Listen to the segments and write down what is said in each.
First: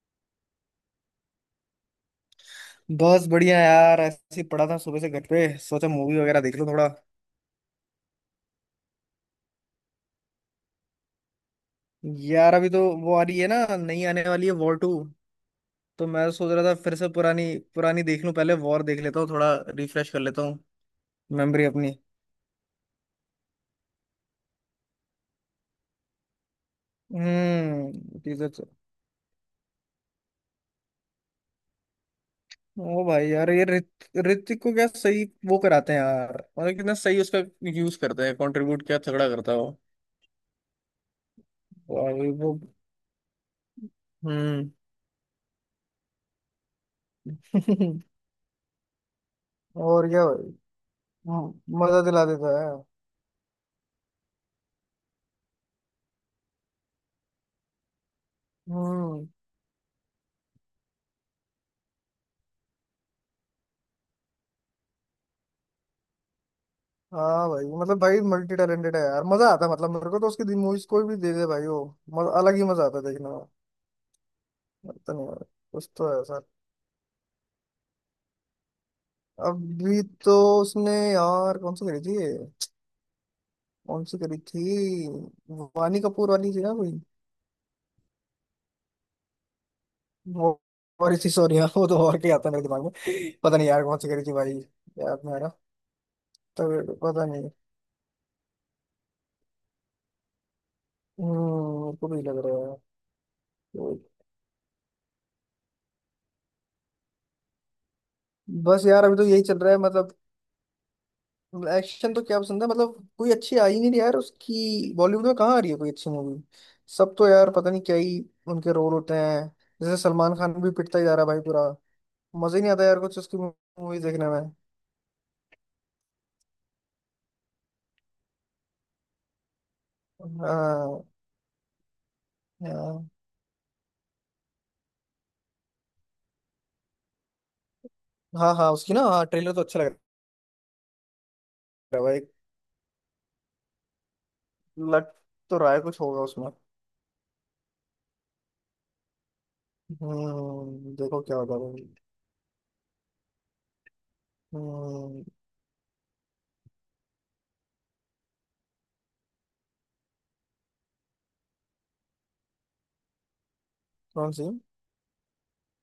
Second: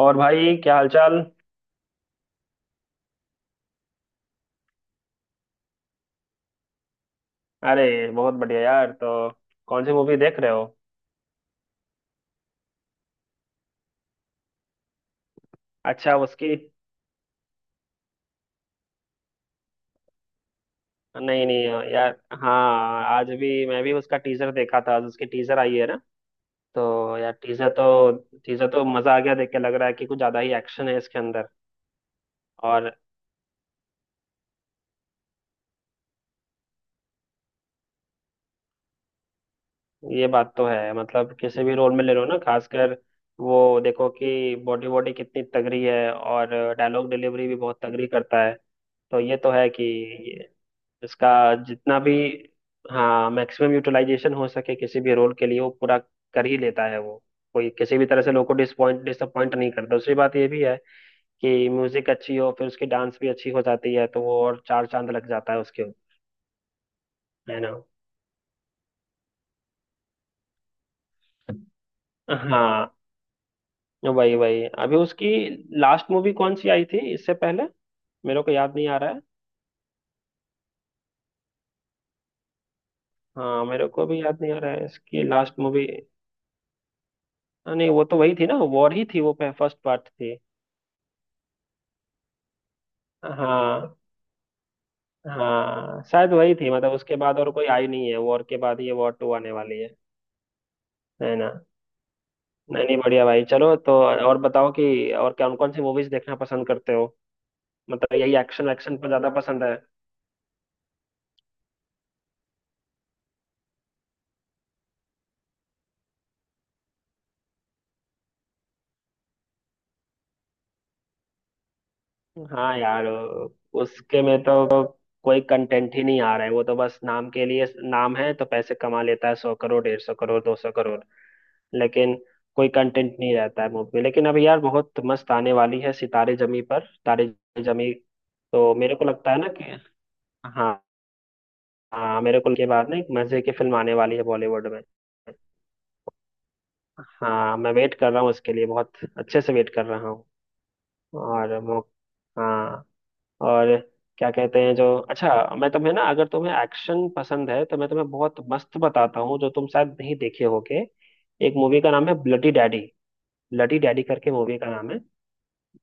और भाई क्या हालचाल। बस बढ़िया यार, ऐसे ही पड़ा था सुबह से घर पे। सोचा मूवी वगैरह देख लूं थोड़ा। अरे बहुत बढ़िया यार। तो कौन सी मूवी देख रहे हो? यार अभी तो वो आ रही है ना, नई आने वाली है वॉर टू। तो अच्छा, मैं तो सोच उसकी। रहा था फिर से पुरानी पुरानी देख लूं, पहले वॉर देख लेता हूँ, थोड़ा रिफ्रेश कर लेता हूँ नहीं नहीं मेमोरी अपनी। यार। हाँ, आज भी मैं भी उसका टीजर देखा था, आज उसकी टीजर आई है ना। तो यार टीजर हम्म। तो टीजर तो मजा आ गया देख के, लग रहा है कि कुछ ज्यादा ही एक्शन है इसके अंदर। और ओ भाई यार, ये ऋतिक को क्या सही वो कराते हैं यार। मतलब कितना सही उसका यूज करते हैं, कंट्रीब्यूट क्या तगड़ा करता है वो। ये बात तो है, मतलब किसी भी रोल में और। ले लो ना, वो। खासकर वो देखो कि हम्म। बॉडी बॉडी कितनी तगड़ी है, और डायलॉग डिलीवरी भी बहुत तगड़ी करता है। तो ये तो है कि और क्या भाई। इसका जितना मजा भी, दिला देता है। हाँ, मैक्सिमम यूटिलाइजेशन हो सके किसी भी रोल के लिए, वो पूरा कर ही लेता है वो। कोई किसी भी तरह से लोगों को डिसपॉइंट हम्म। डिसअपॉइंट नहीं करता। दूसरी बात ये भी है कि म्यूजिक अच्छी हो फिर उसकी डांस भी अच्छी हो जाती है, तो वो और चार चांद लग जाता है उसके ऊपर। हाँ है भाई, ना? मतलब भाई मल्टी टैलेंटेड है यार, मजा आता है। मतलब मेरे को तो उसकी मूवीज कोई भी दे दे भाई वो, अलग ही मजा हाँ। आता है देखने में। वही वही, अभी लगता नहीं उसकी है। कुछ तो लास्ट है मूवी सर। कौन सी आई थी इससे पहले, मेरे को याद नहीं आ रहा है। अभी तो उसने यार कौन सी करी थी ये? हाँ, मेरे को कौन सी भी करी याद नहीं आ थी? रहा है इसकी लास्ट मूवी। वानी कपूर वाली थी ना कोई? नहीं, वो तो वही थी ना, वॉर ही थी, वो फर्स्ट पार्ट थी। वो और थी, सॉरी यार। वो तो और क्या आता है मेरे दिमाग में, पता नहीं यार हाँ कौन सी करी थी भाई। याद नहीं आ रहा, हाँ, शायद वही थी। मतलब तो उसके पता बाद और नहीं। कोई आई नहीं है, वॉर के बाद ये वॉर टू आने वाली है। है हम्म, ना? मेरे को भी लग रहा नहीं नहीं, बढ़िया भाई, चलो। है। तो और बताओ कि और कौन कौन सी मूवीज देखना पसंद करते हो? मतलब यही एक्शन बस एक्शन यार पर अभी तो ज्यादा यही चल पसंद रहा है। है मतलब। एक्शन तो क्या पसंद है, मतलब कोई अच्छी आई नहीं रही यार। उसकी बॉलीवुड में कहाँ आ रही है कोई अच्छी मूवी? सब तो यार पता नहीं क्या ही उनके रोल होते हैं। जैसे सलमान खान भी पिटता ही जा रहा है भाई पूरा, मजा ही नहीं हाँ आता यार यार, कुछ उसकी मूवी उसके देखने में में। तो कोई कंटेंट ही नहीं आ रहा है, वो तो बस नाम के लिए, नाम है तो पैसे कमा लेता है, 100 करोड़, 150 करोड़, 200 करोड़, हाँ। लेकिन कोई हाँ। कंटेंट नहीं रहता है मूवी में। लेकिन अभी यार बहुत मस्त आने वाली है, सितारे जमी पर, तारे जमी। हाँ हाँ, तो उसकी मेरे ना। को हाँ, लगता है ना ट्रेलर तो कि अच्छा लग रहा हाँ, है हाँ भाई। मेरे को के बाद ना एक मजे की फिल्म आने वाली है बॉलीवुड में। लग तो रहा है कुछ होगा उसमें। हाँ, मैं वेट कर रहा हूँ उसके लिए, बहुत अच्छे से वेट कर रहा हूँ। हम्म, देखो क्या और होगा वो, भाई। हाँ, और क्या कहते हैं जो, हम्म। अच्छा, मैं तुम्हें ना, अगर तुम्हें एक्शन पसंद है तो मैं तुम्हें बहुत मस्त बताता हूँ जो तुम शायद नहीं देखे होगे। एक मूवी का नाम है ब्लडी डैडी। ब्लडी डैडी करके कौन सी? मूवी का नाम है।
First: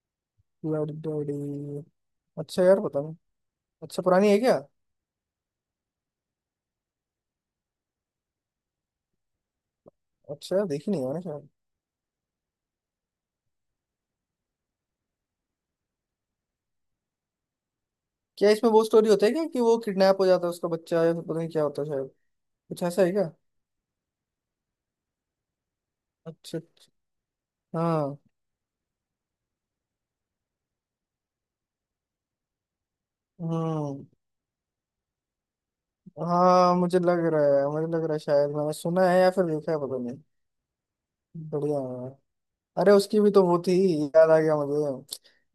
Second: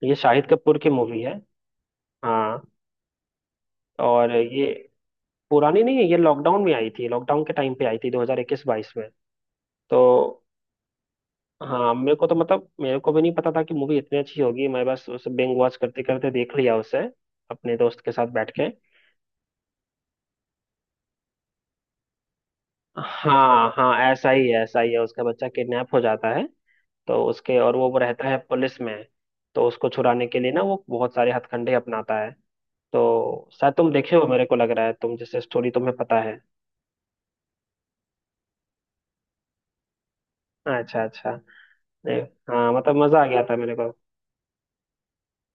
ये शाहिद कपूर की लड़- मूवी है। डड़ी। हाँ, अच्छा यार पता नहीं। अच्छा पुरानी और है क्या? ये पुरानी नहीं है, ये लॉकडाउन में आई थी, लॉकडाउन के टाइम पे आई थी, 2021-22 में। तो अच्छा यार देखी नहीं है मैंने। हाँ मेरे को तो, मतलब मेरे को भी नहीं पता था कि मूवी इतनी अच्छी होगी। मैं बस उसे बिंग वॉच करते करते देख लिया उसे, अपने दोस्त के साथ क्या बैठ के। इसमें वो स्टोरी होता है क्या कि वो किडनैप हो जाता है उसका बच्चा, या फिर पता नहीं क्या होता है शायद, कुछ ऐसा है क्या? हाँ हाँ, ऐसा ही है, ऐसा ही है, उसका बच्चा किडनैप हो जाता है। अच्छा अच्छा। तो उसके, और वो हाँ। रहता है पुलिस में। तो उसको छुड़ाने के लिए ना वो बहुत सारे हथकंडे अपनाता है। तो शायद तुम हम्म। देखे हो, मेरे को लग रहा है, तुम जैसे स्टोरी तुम्हें पता है। हाँ मुझे लग रहा है, मुझे लग रहा है, शायद मैंने सुना है या फिर देखा है पता नहीं। अच्छा अच्छा। बढ़िया है। नहीं, हाँ अरे मतलब उसकी मजा आ भी तो गया था वो थी, मेरे को। याद आ गया मुझे।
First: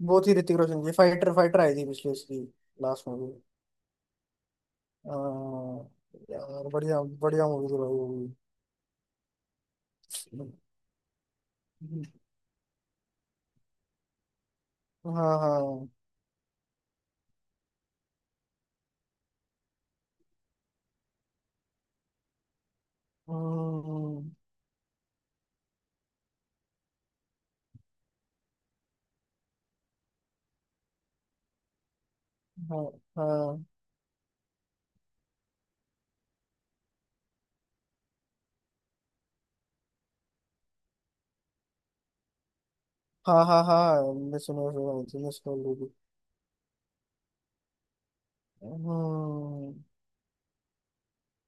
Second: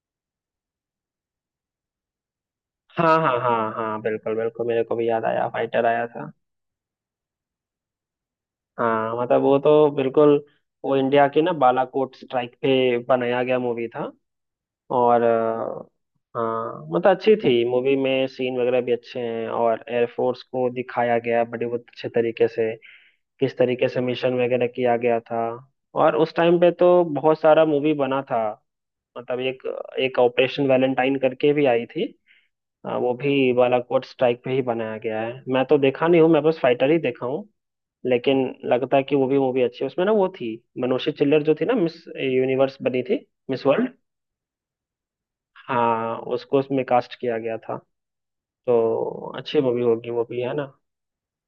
वो थी ऋतिक रोशन की फाइटर, फाइटर आई थी पिछले उसकी लास्ट हाँ मूवी। हाँ हाँ हाँ, बिल्कुल बिल्कुल, मेरे को भी याद आया फाइटर आया था। यार बढ़िया बढ़िया मूवी थी भाई वो भी। हाँ मतलब वो तो बिल्कुल, वो इंडिया के ना बालाकोट स्ट्राइक पे बनाया गया मूवी था। और हाँ हाँ। अ, हाँ मतलब अच्छी थी मूवी में, सीन वगैरह भी अच्छे हैं, और एयरफोर्स को दिखाया गया है बड़े बहुत अच्छे तरीके से, किस तरीके से हम्म। मिशन वगैरह किया गया था। और उस टाइम पे तो बहुत सारा मूवी बना था, मतलब एक एक ऑपरेशन वैलेंटाइन करके भी आई थी। हाँ वो भी हाँ बालाकोट स्ट्राइक पे ही बनाया गया है, मैं तो देखा नहीं हूँ, मैं बस फाइटर ही देखा। लेकिन लगता है कि वो भी मूवी अच्छी है। उसमें ना वो थी मनोषी चिल्लर, जो थी ना मिस यूनिवर्स बनी थी, हाँ हाँ, मिस वर्ल्ड। हाँ मैं सुनो सुनो सुनो सुनो लोगी। हाँ उसको उसमें कास्ट किया गया था। तो अच्छी हम्म। मूवी होगी वो भी, है ना।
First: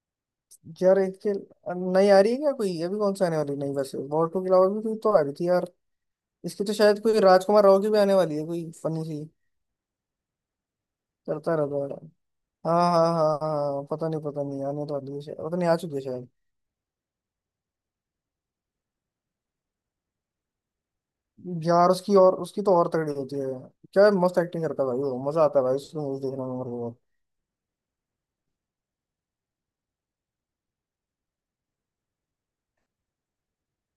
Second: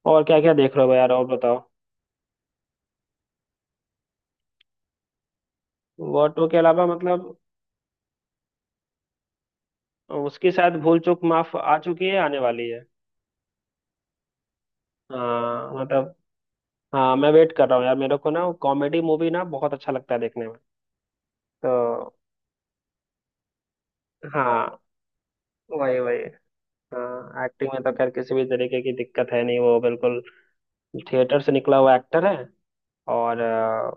और क्या क्या देख रहे हो यार यार, और इसके, बताओ। नहीं आ रही है क्या कोई अभी? कौन सा आने वाली, नहीं, वैसे वॉर टू के अलावा भी कोई तो आ रही थी यार। वो टू के इसकी तो अलावा, शायद कोई मतलब राजकुमार राव की भी आने वाली है कोई फनी सी। उसकी शायद भूल चूक माफ करता आ रहता चुकी है। है, आने वाली हाँ है। हाँ हाँ हाँ, पता नहीं पता नहीं, आने तो वाली है शायद, पता नहीं हाँ आ चुकी है मतलब, शायद। हाँ मैं वेट कर रहा हूँ यार, मेरे को ना कॉमेडी मूवी ना बहुत अच्छा लगता है देखने में। यार तो उसकी, और उसकी तो और तगड़ी होती है। क्या मस्त एक्टिंग हाँ, करता है भाई वो, मजा आता है भाई उसकी वही वही। मूवी देखने में मेरे को। हाँ, एक्टिंग में तो खैर किसी भी तरीके की दिक्कत है नहीं, वो बिल्कुल थिएटर से निकला हुआ एक्टर है। और अ,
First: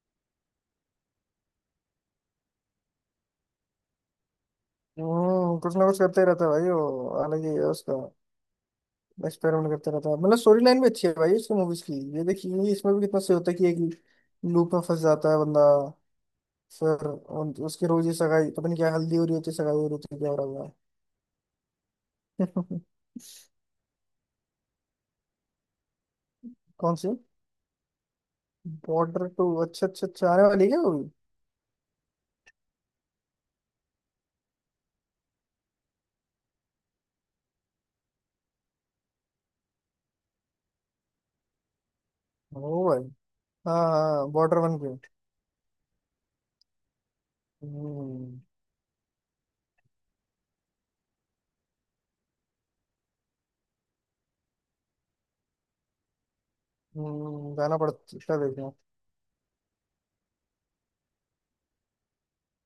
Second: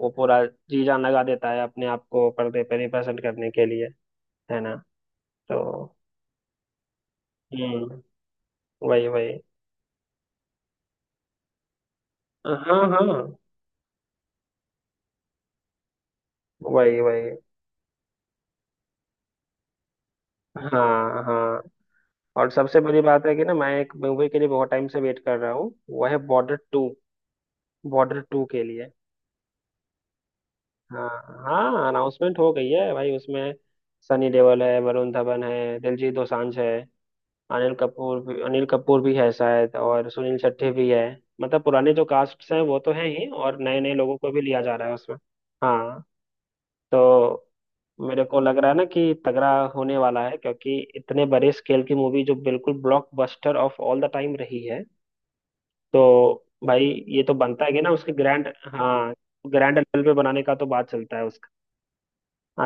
वो पूरा जी जान लगा देता है अपने आप को पर्दे पे रिप्रेजेंट करने के लिए। है ना? हम्म, तो कुछ ना कुछ करते ही रहता है भाई, वो अलग ही है उसका। हम्म, वही वही, बस पैरों करता रहता है मतलब। स्टोरी लाइन भी अच्छी है भाई इसकी मूवीज की। ये देखिए ये, हाँ इसमें भी हाँ, कितना सही होता है कि एक लूप में फंस जाता है बंदा, वही फिर वही। उसकी रोज ही सगाई पता नहीं, क्या हल्दी हो रही होती है, सगाई हो रही होती है, क्या हो रहा हाँ हाँ, है। और सबसे बड़ी बात है कि ना मैं एक मूवी के लिए बहुत टाइम से वेट कर रहा हूँ, वो है बॉर्डर टू। कौन सी? बॉर्डर टू के लिए, बॉर्डर टू? अच्छा अच्छा अच्छा, आने वाली है क्या वो हाँ भी? हाँ, अनाउंसमेंट हो गई है भाई उसमें। सनी देओल है, वरुण धवन है, दिलजीत दोसांझ है, अनिल कपूर भी है शायद, और सुनील शेट्टी भी है। मतलब पुराने जो कास्ट हैं वो ओ तो भाई। हैं ही, और हाँ नए नए लोगों हाँ, को भी बॉर्डर लिया जा वन रहा है पे। उसमें। हाँ, तो मेरे को हम्म, लग रहा है ना कि तगड़ा होने वाला है, क्योंकि इतने बड़े स्केल की मूवी, जो बिल्कुल blockbuster of all the time रही है। तो भाई ये तो बनता है जाना कि ना उसके पड़ता क्या ग्रैंड, देखना? हाँ, ग्रैंड लेवल पे बनाने का तो बात चलता है उसका।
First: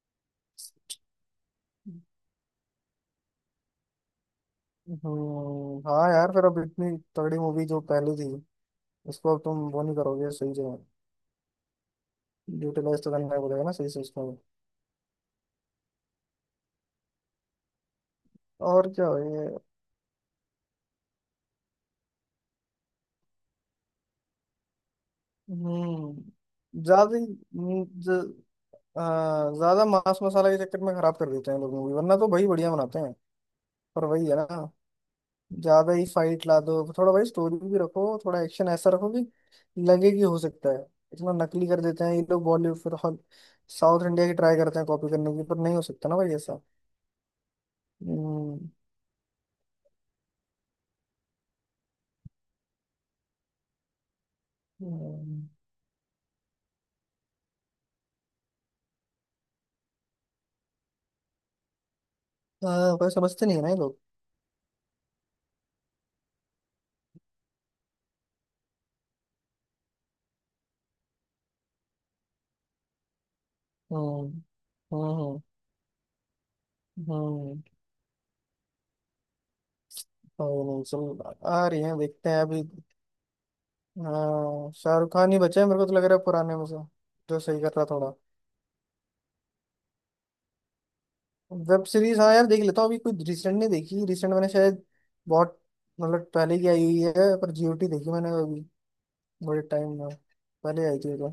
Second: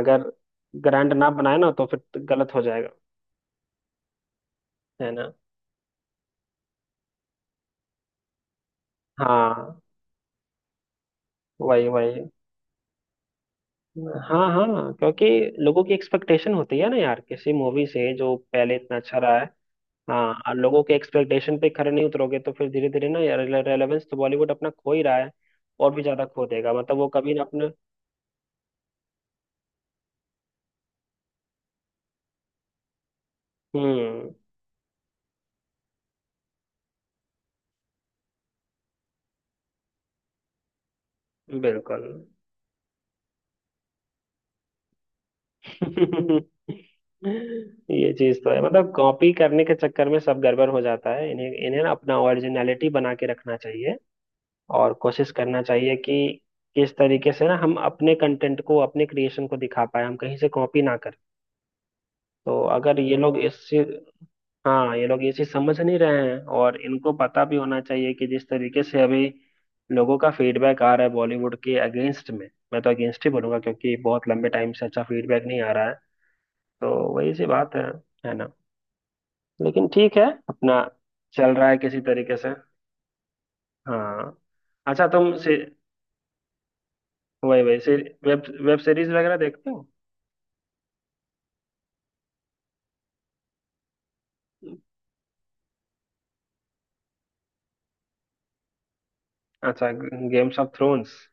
अगर ग्रैंड ना बनाए ना तो फिर गलत हो जाएगा। है ना? हम्म, हाँ यार, फिर अब इतनी तगड़ी मूवी जो पहले थी, उसको अब तुम हाँ, वो नहीं करोगे सही जगह। वही वही। यूटिलाइज तो करना पड़ेगा ना सही से उसको। हाँ हाँ, क्योंकि लोगों की एक्सपेक्टेशन होती है ना यार, किसी मूवी से जो पहले और इतना क्या अच्छा हो रहा है। ये। हाँ, और लोगों के एक्सपेक्टेशन पे खरे नहीं उतरोगे तो फिर धीरे धीरे ना यार, रेलेवेंस तो बॉलीवुड अपना खो ही रहा है, और भी ज्यादा खो देगा। हम्म, मतलब वो ज्यादा ही, कभी ना अपने, आ, ज्यादा मांस मसाला के चक्कर में खराब कर देते हैं लोग मूवी, वरना तो भाई बढ़िया बनाते हैं। पर वही हम्म, है ना, ज्यादा ही फाइट ला दो थोड़ा, भाई स्टोरी भी रखो, थोड़ा एक्शन ऐसा रखो कि लगे कि हो सकता है। इतना नकली कर बिल्कुल। देते हैं ये लोग बॉलीवुड, फिर हॉल साउथ इंडिया की ट्राई करते हैं कॉपी करने की, पर नहीं हो सकता ना भाई ऐसा। ये चीज तो हम्म। है, मतलब कॉपी करने के चक्कर में सब गड़बड़ हो जाता है। इन्हें इन्हें ना अपना ओरिजिनलिटी बना के रखना चाहिए, और कोशिश हम्म, करना चाहिए कि किस तरीके से ना हम अपने कंटेंट को, अपने क्रिएशन को दिखा पाए, हम कहीं से कॉपी ना करें। तो हाँ अगर भाई ये लोग समझते नहीं है ना ये इसी, लोग। हाँ ये लोग इसी समझ नहीं रहे हैं, और इनको पता भी होना चाहिए कि जिस तरीके से अभी लोगों का फीडबैक आ रहा है बॉलीवुड के अगेंस्ट में, मैं तो अगेंस्ट ही बोलूंगा क्योंकि बहुत हम्म। लंबे टाइम से अच्छा हम्म। फीडबैक नहीं आ रहा है। तो हम्म। वही सी हम्म। बात है। है ना? लेकिन ठीक है, और अपना नहीं, चल चल आ रहा है रही है, किसी देखते तरीके हैं से। अभी। हाँ, हाँ अच्छा शाहरुख खान तुम ही से, बचे हैं मेरे को तो लग रहा है पुराने में से, जो सही वही कर वही रहा से, थोड़ा। वेब वेब सीरीज वगैरह देखते हो? वेब सीरीज हाँ यार देख लेता हूँ। अभी कोई रिसेंट नहीं देखी, रिसेंट मैंने शायद बहुत, मतलब पहले की आई हुई है, पर जीओटी देखी मैंने अभी बड़े अच्छा, टाइम में। गेम्स ऑफ पहले आई थ्रोन्स। थी तो।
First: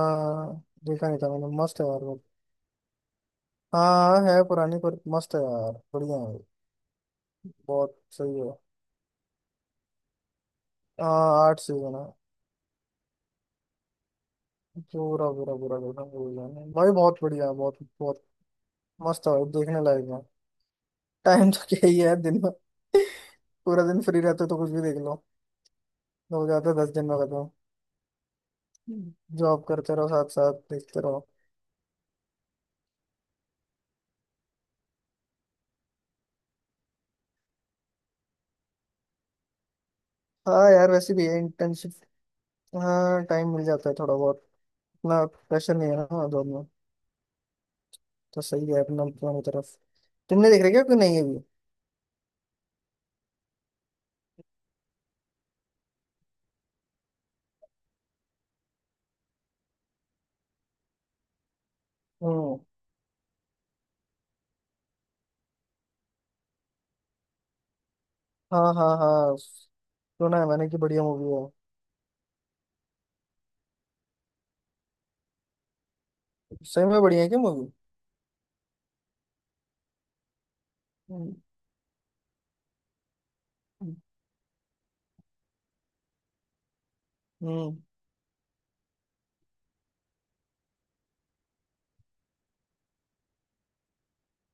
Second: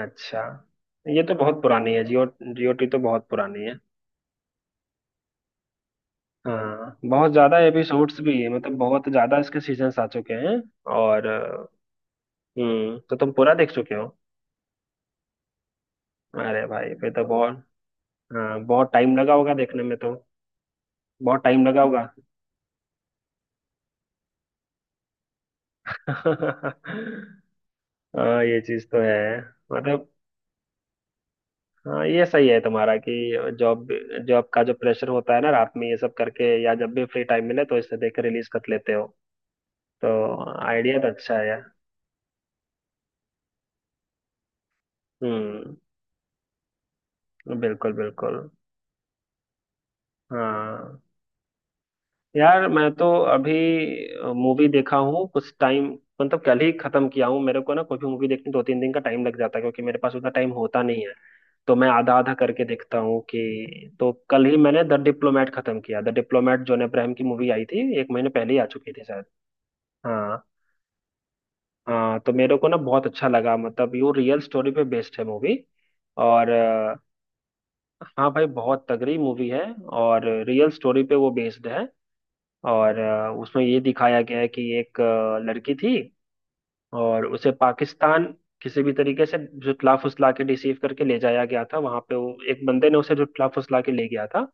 अच्छा, देखा नहीं ये था तो मैंने, बहुत मस्त है पुरानी है यार वो। जियो, जीओटी तो बहुत पुरानी है। हाँ है पुरानी पर मस्त है यार, बढ़िया है। हाँ, बहुत ज्यादा बहुत एपिसोड्स भी सही है, है। मतलब बहुत ज्यादा इसके सीजन्स आ चुके हैं। और हाँ अ, 8 सीजन है। हम्म, तो तुम पूरा देख चुके हो? पूरा पूरा पूरा देखा पूरा। अरे भाई भाई फिर बहुत तो बढ़िया है बहुत, बहुत बहुत। हाँ, बहुत टाइम मस्त है लगा भाई, होगा देखने देखने में लायक तो, है। बहुत टाइम टाइम तो लगा क्या ही होगा। है दिन में, पूरा दिन फ्री रहते हो तो कुछ भी देख लो। हो जाता है 10 दिन में खत्म। हाँ ये चीज तो है। जॉब करते मतलब रहो साथ साथ देखते रहो। हाँ ये सही है तुम्हारा कि जॉब, जॉब का जो प्रेशर होता है ना, रात में ये सब करके या जब भी फ्री टाइम मिले तो इसे देख के रिलीज कर लेते हो। तो हाँ यार आइडिया तो वैसे भी अच्छा है यार। इंटर्नशिप, हाँ, टाइम मिल जाता है थोड़ा बहुत, इतना प्रेशर हम्म, नहीं है ना, हाँ, जॉब में। बिल्कुल बिल्कुल। तो सही है अपना दोनों तरफ। तुमने देख रहे क्या कि हाँ नहीं अभी? यार, मैं तो अभी मूवी देखा हूँ कुछ टाइम, मतलब कल ही खत्म किया हूँ। मेरे को ना कोई भी मूवी देखने दो तीन दिन का टाइम लग जाता है, क्योंकि मेरे पास उतना टाइम होता नहीं है। तो मैं आधा आधा हम्म। करके देखता हूँ कि, तो कल ही मैंने द डिप्लोमेट खत्म किया। द डिप्लोमेट, जॉन अब्राहम की मूवी, आई थी एक महीने पहले ही, आ हाँ चुकी हाँ थी शायद। हाँ सुना हाँ है मैंने कि बढ़िया मूवी हाँ, तो मेरे को ना बहुत अच्छा लगा, मतलब यू रियल स्टोरी पे बेस्ड है मूवी। और है। सही में बढ़िया है क्या मूवी? हाँ भाई, बहुत तगड़ी मूवी है, और रियल स्टोरी पे वो हम्म। बेस्ड है। उसमें ये दिखाया गया है कि एक लड़की थी और उसे हम्म। पाकिस्तान किसी भी तरीके से जुटला फुसला के रिसीव करके ले जाया गया था। वहां पे वो एक बंदे ने उसे जुटला फुसला के ले गया था।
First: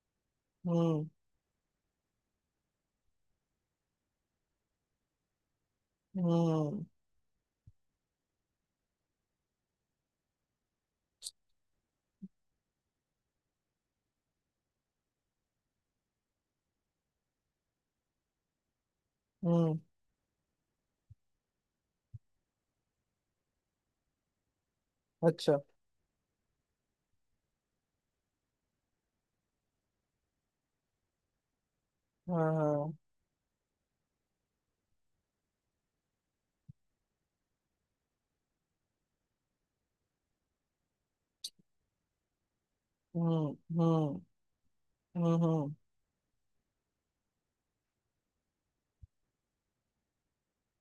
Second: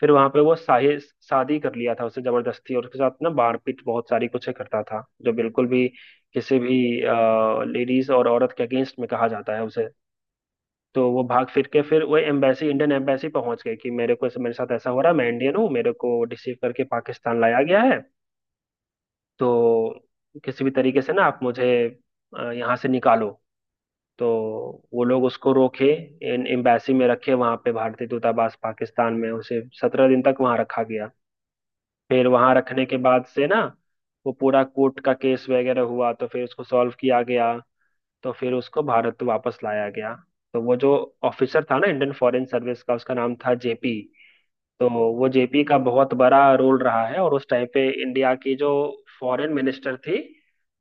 फिर वहां पे वो शाही हम्म। शादी कर लिया था उसे जबरदस्ती, और उसके साथ ना मारपीट बहुत सारी कुछ करता था, जो बिल्कुल भी किसी भी हम्म। लेडीज और औरत के अगेंस्ट में कहा जाता है उसे। तो वो भाग फिर के, फिर वो एम्बेसी, इंडियन एम्बेसी पहुंच गए कि मेरे को, मेरे साथ ऐसा हो रहा है, मैं इंडियन हूँ, मेरे को रिसीव करके पाकिस्तान लाया गया है। हम्म। तो किसी भी तरीके से ना आप मुझे यहाँ से निकालो। तो वो लोग उसको अच्छा। रोके इन एम्बेसी में, रखे वहां पे, भारतीय दूतावास पाकिस्तान में, उसे 17 दिन तक वहां रखा गया। फिर हाँ वहां रखने के हाँ। बाद से ना वो पूरा कोर्ट का केस वगैरह हुआ, तो फिर उसको सॉल्व किया गया, तो फिर उसको भारत वापस लाया गया। तो वो जो ऑफिसर था ना, इंडियन फॉरेन सर्विस का, उसका नाम हम्म। था जेपी। हम्म। तो वो हम्म। जेपी हम्म। का बहुत बड़ा रोल रहा है। और उस टाइम पे इंडिया की जो फॉरेन मिनिस्टर थी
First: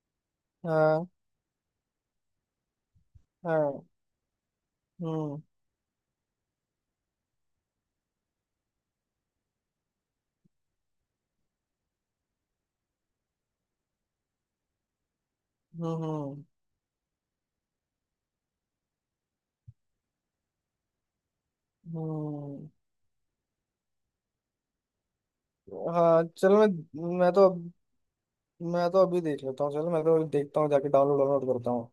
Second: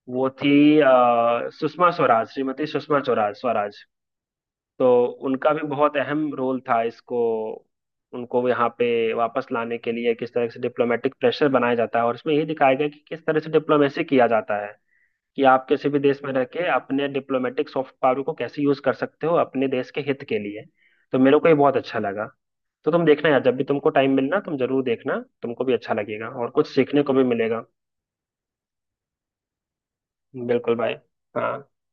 वो थी हाँ सुषमा स्वराज, श्रीमती सुषमा स्वराज हाँ। स्वराज तो हम्म। उनका भी बहुत अहम रोल था, इसको, उनको यहाँ पे वापस लाने के लिए। किस तरह से डिप्लोमेटिक प्रेशर बनाया जाता है और इसमें ये दिखाया गया कि किस तरह से डिप्लोमेसी किया जाता है, कि आप किसी भी देश में रह हम्म। के अपने डिप्लोमेटिक सॉफ्ट पावर को कैसे यूज कर सकते हो अपने देश के हित के लिए। तो मेरे को ये बहुत अच्छा लगा। हम्म। तो तुम देखना यार, जब भी तुमको टाइम मिलना तुम जरूर देखना, तुमको भी अच्छा हाँ लगेगा और चल कुछ मैं सीखने को भी मैं तो मिलेगा। अब, मैं तो अभी देख लेता हूँ चलो, मैं तो अभी देखता हूँ बिल्कुल जाके, भाई। डाउनलोड डाउनलोड हाँ, करता हूँ।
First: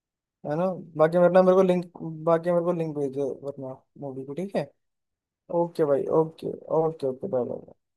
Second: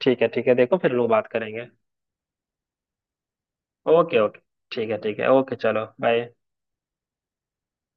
ठीक है ठीक है, है ना? देखो, फिर लोग बाकी बात वरना मेरे को करेंगे। लिंक, बाकी मेरे को लिंक भेज दो वरना ओके मूवी को, ओके, ठीक है? ठीक है ठीक है, ओके चलो, ओके भाई bye. Okay, okay okay, bye bye.